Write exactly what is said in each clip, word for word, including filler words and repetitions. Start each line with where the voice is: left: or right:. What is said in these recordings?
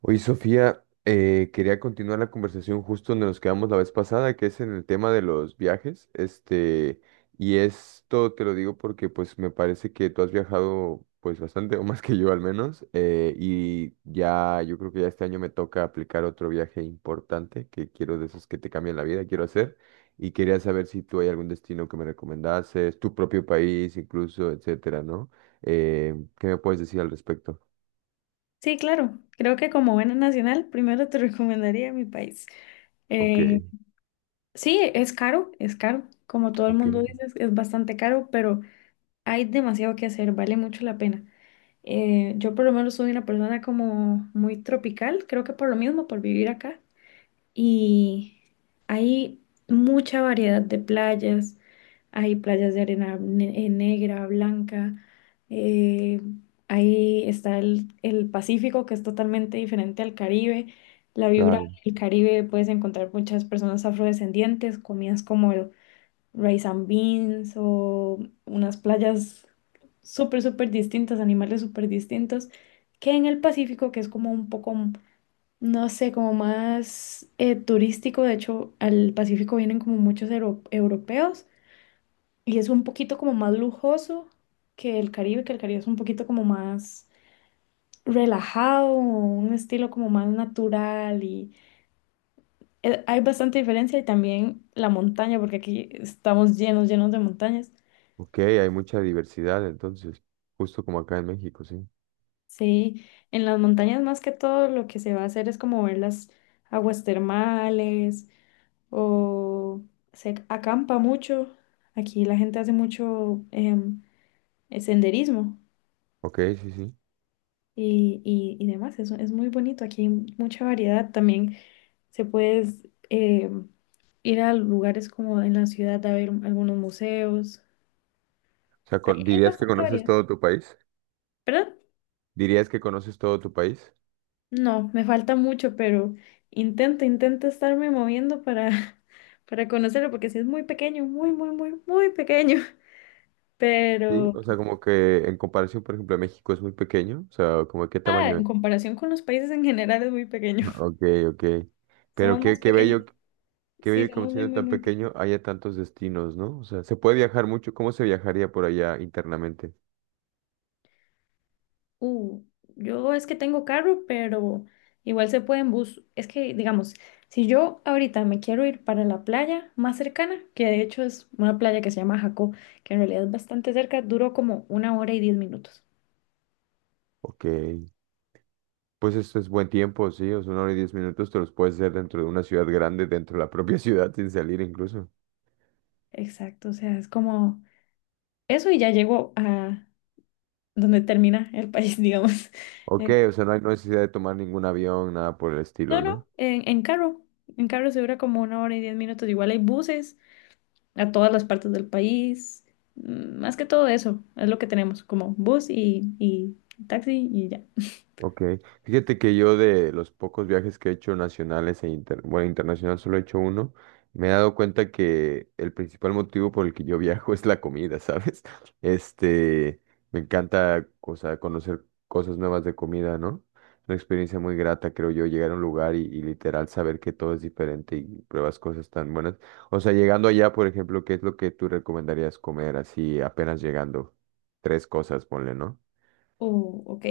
right: Oye, Sofía, eh, quería continuar la conversación justo donde nos quedamos la vez pasada, que es en el tema de los viajes. Este, y esto te lo digo porque pues me parece que tú has viajado pues bastante, o más que yo al menos, eh, y ya yo creo que ya este año me toca aplicar otro viaje importante que quiero de esos que te cambian la vida, quiero hacer. Y quería saber si tú hay algún destino que me recomendases, tu propio país incluso, etcétera, ¿no? Eh, ¿qué me puedes decir al respecto?
left: Sí, claro. Creo que como buena nacional, primero te recomendaría mi país.
right: Ok,
left: Eh, sí, es caro, es caro. Como todo el
right: ok.
left: mundo dice, es, es bastante caro, pero hay demasiado que hacer, vale mucho la pena. Eh, yo por lo menos soy una persona como muy tropical, creo que por lo mismo, por vivir acá. Y hay mucha variedad de playas, hay playas de arena ne- eh, negra, blanca. eh, ahí está el, el Pacífico, que es totalmente diferente al Caribe. La vibra del Caribe puedes encontrar muchas personas afrodescendientes, comidas como el rice and beans o unas playas súper, súper distintas, animales súper distintos, que en el Pacífico, que es como un poco, no sé, como más eh, turístico. De hecho, al Pacífico vienen como muchos euro- europeos y es un poquito como más lujoso que el Caribe, que el Caribe es un poquito como más relajado, un estilo como más natural y eh, hay bastante diferencia y también la montaña, porque aquí estamos llenos, llenos de montañas.
right: Ok, hay mucha diversidad entonces, justo como acá en México, sí.
left: Sí, en las montañas más que todo lo que se va a hacer es como ver las aguas termales o se acampa mucho. Aquí la gente hace mucho em, senderismo.
right: Ok, sí, sí.
left: y, y, y demás. Es, es muy bonito, aquí hay mucha variedad. También se puede eh, ir a lugares como en la ciudad a ver algunos museos.
right: O sea,
left: Hay,
right: con-
left: hay
right: ¿dirías que
left: bastante
right: conoces
left: variedad.
right: todo tu país?
left: ¿Perdón?
right: ¿Dirías que conoces todo tu país?
left: No, me falta mucho, pero intento, intento estarme moviendo para, para conocerlo, porque sí es muy pequeño, muy, muy, muy, muy pequeño.
right: Sí,
left: Pero,
right: o sea, como que en comparación, por ejemplo, a México es muy pequeño, o sea, como de qué
left: ah,
right: tamaño
left: en
right: es.
left: comparación con los países en general es muy pequeño.
right: Ok, ok. Pero
left: Somos más
right: qué, qué
left: pequeños.
right: bello, qué
left: Sí,
right: bello que
left: somos
right: aun
left: muy,
right: siendo
left: muy,
right: tan
left: muy pequeños.
right: pequeño haya tantos destinos, ¿no? O sea, se puede viajar mucho, ¿cómo se viajaría por allá internamente?
left: Uh, yo es que tengo carro, pero igual se puede en bus. Es que, digamos, si yo ahorita me quiero ir para la playa más cercana, que de hecho es una playa que se llama Jacó, que en realidad es bastante cerca, duró como una hora y diez minutos.
right: Ok, pues esto es buen tiempo, sí, o sea, una hora y diez minutos te los puedes hacer dentro de una ciudad grande, dentro de la propia ciudad, sin salir incluso.
left: Exacto, o sea, es como eso y ya llego a donde termina el país, digamos. Eh,
right: Ok, o sea, no hay necesidad de tomar ningún avión, nada por el
left: no,
right: estilo,
left: no,
right: ¿no?
left: en, en carro. En carro se dura como una hora y diez minutos. Igual hay buses a todas las partes del país. Mm, Más que todo eso, es lo que tenemos, como bus y, y taxi y ya.
right: Ok, fíjate que yo de los pocos viajes que he hecho nacionales e inter- bueno, internacional solo he hecho uno, me he dado cuenta que el principal motivo por el que yo viajo es la comida, ¿sabes? Este, me encanta, o sea, conocer cosas nuevas de comida, ¿no? Una experiencia muy grata, creo yo, llegar a un lugar y, y literal saber que todo es diferente y pruebas cosas tan buenas. O sea, llegando allá, por ejemplo, ¿qué es lo que tú recomendarías comer así apenas llegando? Tres cosas, ponle, ¿no?
left: Oh, ok.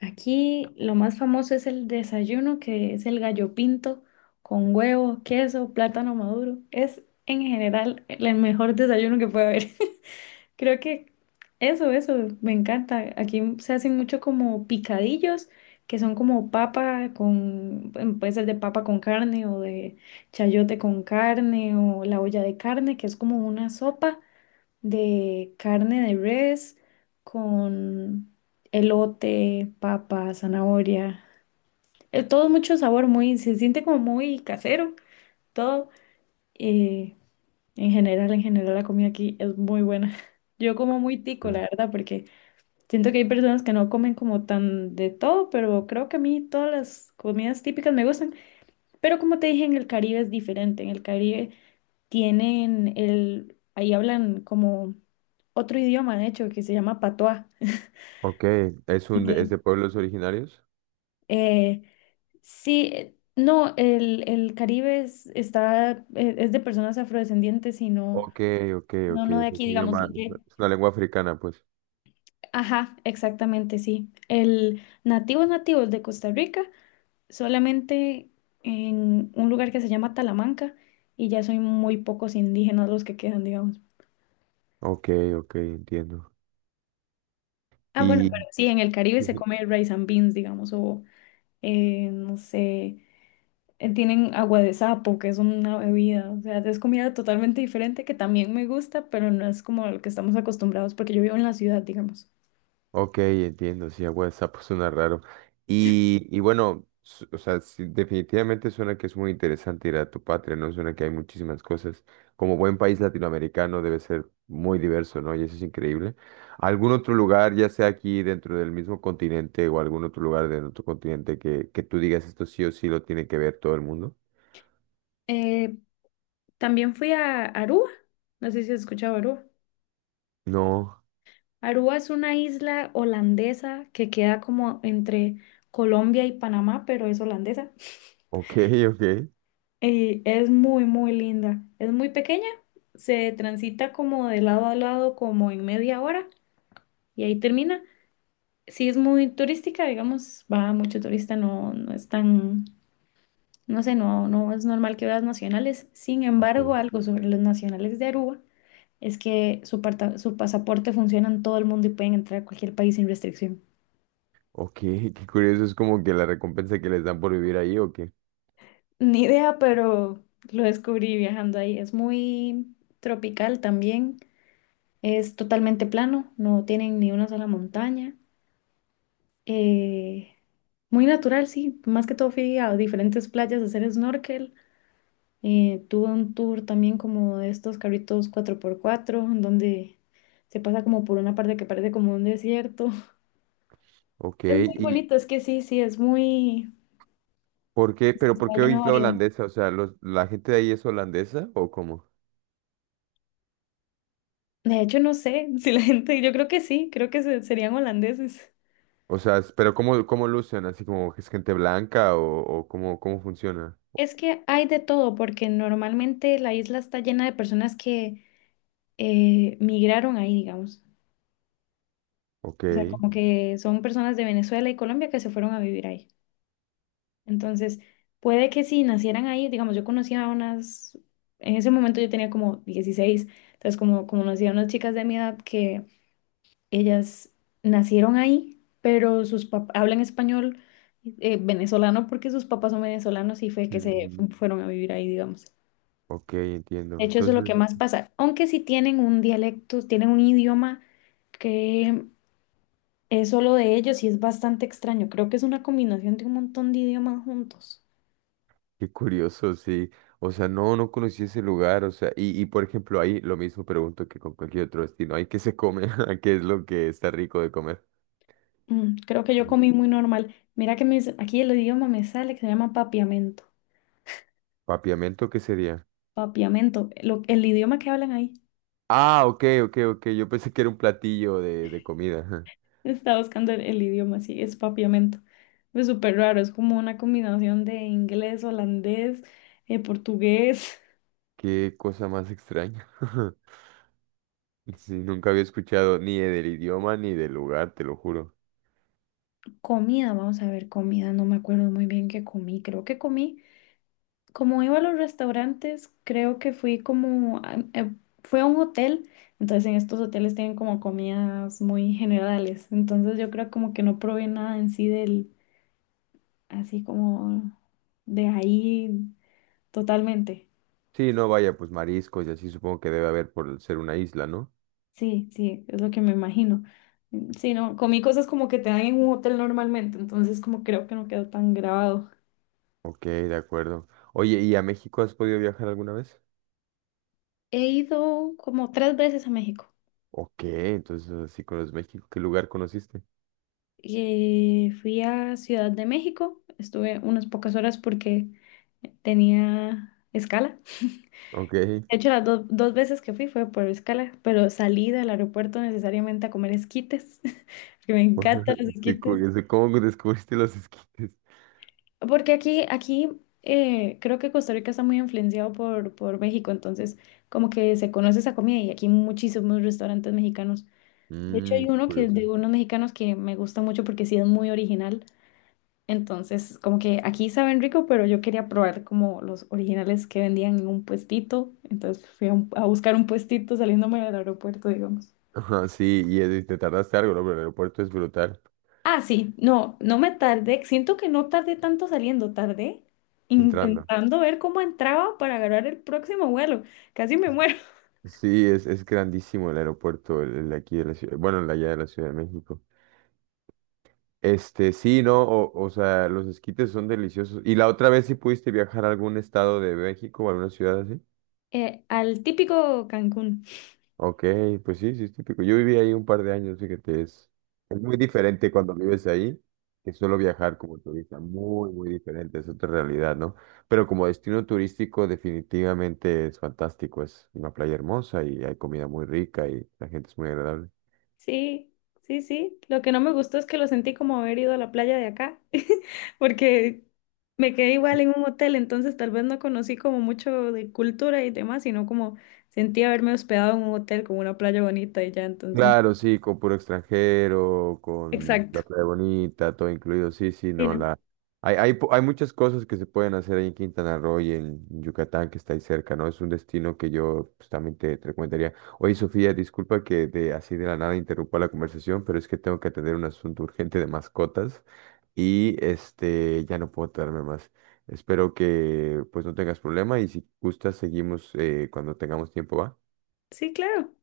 left: Aquí lo más famoso es el desayuno, que es el gallo pinto con huevo, queso, plátano maduro. Es en general el mejor desayuno que puede haber. Creo que eso, eso, me encanta. Aquí se hacen mucho como picadillos, que son como papa con, em, puede ser de papa con carne o de chayote con carne o la olla de carne, que es como una sopa de carne de res con elote, papa, zanahoria. Eh, Todo mucho sabor, muy, se siente como muy casero, todo. Eh, en general, en general la comida aquí es muy buena. Yo como muy tico, la verdad, porque. Siento que hay personas que no comen como tan de todo, pero creo que a mí todas las comidas típicas me gustan. Pero como te dije, en el Caribe es diferente. En el Caribe tienen el, ahí hablan como otro idioma, de hecho, que se llama patois.
right: Ok, ¿es, un, de- es
left: Entonces,
right: de pueblos originarios?
left: eh, sí, eh, no, el, el Caribe es, está, eh, es de personas afrodescendientes y no,
right: Ok, ok,
left: no,
right: ok,
left: no
right: o
left: de
right: sea,
left: aquí,
right: es un
left: digamos.
right: idioma-
left: de-
right: es una lengua africana, pues.
left: Ajá, exactamente, sí. El nativos nativos de Costa Rica solamente en un lugar que se llama Talamanca y ya son muy pocos indígenas los que quedan, digamos.
right: Ok, ok, entiendo.
left: Ah, bueno,
right: Y...
left: pero sí, en el Caribe se come rice and beans, digamos, o eh, no sé, eh, tienen agua de sapo, que es una bebida, o sea, es comida totalmente diferente que también me gusta, pero no es como lo que estamos acostumbrados, porque yo vivo en la ciudad, digamos.
right: Ok, entiendo, sí, a WhatsApp suena raro. Y, y bueno, su- o sea, sí, definitivamente suena que es muy interesante ir a tu patria, ¿no? Suena que hay muchísimas cosas. Como buen país latinoamericano debe ser muy diverso, ¿no? Y eso es increíble. ¿Algún otro lugar, ya sea aquí dentro del mismo continente o algún otro lugar de otro continente que, que tú digas esto sí o sí lo tiene que ver todo el mundo?
left: Eh, También fui a Aruba, no sé si has escuchado Aruba.
right: No,
left: Aruba es una isla holandesa que queda como entre Colombia y Panamá, pero es holandesa.
right: ok, ok.
left: Y es muy, muy linda. Es muy pequeña, se transita como de lado a lado como en media hora y ahí termina. Sí es muy turística, digamos, va mucho turista, no, no es tan, no sé, no, no es normal que veas nacionales. Sin embargo,
right: Ok,
left: algo sobre los nacionales de Aruba es que su, parta- su pasaporte funciona en todo el mundo y pueden entrar a cualquier país sin restricción.
right: ok, qué curioso, es como que la recompensa que les dan por vivir ahí, ok,
left: Ni idea, pero lo descubrí viajando ahí. Es muy tropical también. Es totalmente plano, no tienen ni una sola montaña. Eh, Muy natural, sí. Más que todo fui a diferentes playas a hacer snorkel. Eh, tuve un tour también como de estos carritos cuatro por cuatro en donde se pasa como por una parte que parece como un desierto.
right: ok,
left: Es muy
right: y,
left: bonito, es que sí, sí, es muy.
right: ¿Por qué? ¿Pero por
left: Está
right: qué
left: lleno de
right: oís la
left: variedad.
right: holandesa? O sea, los, ¿la gente de ahí es holandesa o cómo?
left: De hecho, no sé si la gente, yo creo que sí, creo que se- serían holandeses.
right: O sea, es- ¿pero cómo, cómo lucen? ¿Así como que es gente blanca o, o cómo, cómo funciona?
left: Es que hay de todo, porque normalmente la isla está llena de personas que eh, migraron ahí, digamos.
right: Ok.
left: O sea, como que son personas de Venezuela y Colombia que se fueron a vivir ahí. Entonces, puede que si nacieran ahí, digamos, yo conocía a unas, en ese momento yo tenía como dieciséis entonces como, como conocía a unas chicas de mi edad que ellas nacieron ahí, pero sus papás hablan español eh, venezolano porque sus papás son venezolanos y fue que se
right: Ujú.
left: fu- fueron a vivir ahí, digamos.
right: Ok,
left: De
right: entiendo.
left: hecho, eso es lo
right: Entonces,
left: que más pasa. Aunque sí tienen un dialecto, tienen un idioma que es solo de ellos y es bastante extraño. Creo que es una combinación de un montón de idiomas juntos.
right: qué curioso, sí. O sea, no, no conocí ese lugar. O sea, y, y por ejemplo, ahí lo mismo pregunto que con cualquier otro destino. ¿Ahí qué se come? ¿Qué es lo que está rico de comer?
left: Mm, creo que yo
right: Ujú.
left: comí muy normal. Mira que me dice- aquí el idioma me sale que se llama papiamento.
right: ¿Papiamento qué sería?
left: Papiamento, lo- el idioma que hablan ahí.
right: Ah, ok, ok, ok. Yo pensé que era un platillo de, de comida.
left: Estaba buscando el, el idioma, sí, es papiamento. Es súper raro, es como una combinación de inglés, holandés, eh, portugués.
right: Qué cosa más extraña. Sí, nunca había escuchado ni del idioma ni del lugar, te lo juro.
left: Comida, vamos a ver, comida, no me acuerdo muy bien qué comí, creo que comí, como iba a los restaurantes, creo que fui como, a- eh, fui a un hotel, entonces en estos hoteles tienen como comidas muy generales, entonces yo creo como que no probé nada en sí del, así como de ahí totalmente,
right: Sí, no, vaya, pues mariscos y así supongo que debe haber por ser una isla, ¿no?
left: sí, sí, es lo que me imagino, Mm, sí, no, comí cosas como que te dan en un hotel normalmente, entonces como creo que no quedó tan grabado.
right: Ok, de acuerdo. Oye, ¿y a México has podido viajar alguna vez?
left: He ido como tres veces a México.
right: Ok, entonces así conoces México. ¿Qué lugar conociste?
left: Eh, fui a Ciudad de México, estuve unas pocas horas porque tenía escala.
right: Ok,
left: De hecho, las do- dos veces que fui fue por escala, pero salí del aeropuerto necesariamente a comer esquites, que me encantan los
right: qué
left: esquites.
right: curioso. ¿Cómo descubriste los esquites?
left: Porque aquí, aquí eh, creo que Costa Rica está muy influenciado por, por México, entonces como que se conoce esa comida y aquí hay muchísimos restaurantes mexicanos. De hecho,
right: Mmm,
left: hay
right: qué
left: uno que es
right: curioso.
left: de unos mexicanos que me gusta mucho porque sí es muy original. Entonces, como que aquí saben rico, pero yo quería probar como los originales que vendían en un puestito. Entonces fui a, un- a buscar un puestito saliéndome del aeropuerto, digamos.
right: Ajá, sí, y eh, te tardaste algo, ¿no? Pero el aeropuerto es brutal
left: Ah, sí, no, no me tardé. Siento que no tardé tanto saliendo, tardé
right: entrando.
left: intentando ver cómo entraba para agarrar el próximo vuelo. Casi me muero.
right: Sí, es, es grandísimo el aeropuerto, el, el de aquí de la ciudad, bueno, el de allá de la Ciudad de México. Este, sí, no, o, o sea, los esquites son deliciosos. ¿Y la otra vez sí pudiste viajar a algún estado de México o alguna ciudad así?
left: Eh, al típico Cancún.
right: Ok, pues sí, sí es típico. Yo viví ahí un par de años, fíjate, es, es muy diferente cuando vives ahí que solo viajar como turista, muy, muy diferente, es otra realidad, ¿no? Pero como destino turístico definitivamente es fantástico, es una playa hermosa y hay comida muy rica y la gente es muy agradable.
left: Sí, sí, sí. Lo que no me gustó es que lo sentí como haber ido a la playa de acá, porque me quedé igual en un hotel, entonces tal vez no conocí como mucho de cultura y demás, sino como sentí haberme hospedado en un hotel con una playa bonita y ya, entonces.
right: Claro, sí, con puro extranjero, con la
left: Exacto.
right: playa bonita, todo incluido. Sí, sí,
left: Sí,
right: no,
left: ¿no?
right: la... Hay, hay, po- hay muchas cosas que se pueden hacer ahí en Quintana Roo y en Yucatán, que está ahí cerca, ¿no? Es un destino que yo pues, también te, te recomendaría. Oye, Sofía, disculpa que de, así de la nada interrumpa la conversación, pero es que tengo que atender un asunto urgente de mascotas y este, ya no puedo tardarme más. Espero que pues no tengas problema y si gustas seguimos eh, cuando tengamos tiempo, ¿va?
left: Sí, claro.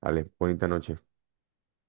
right: Vale, bonita noche.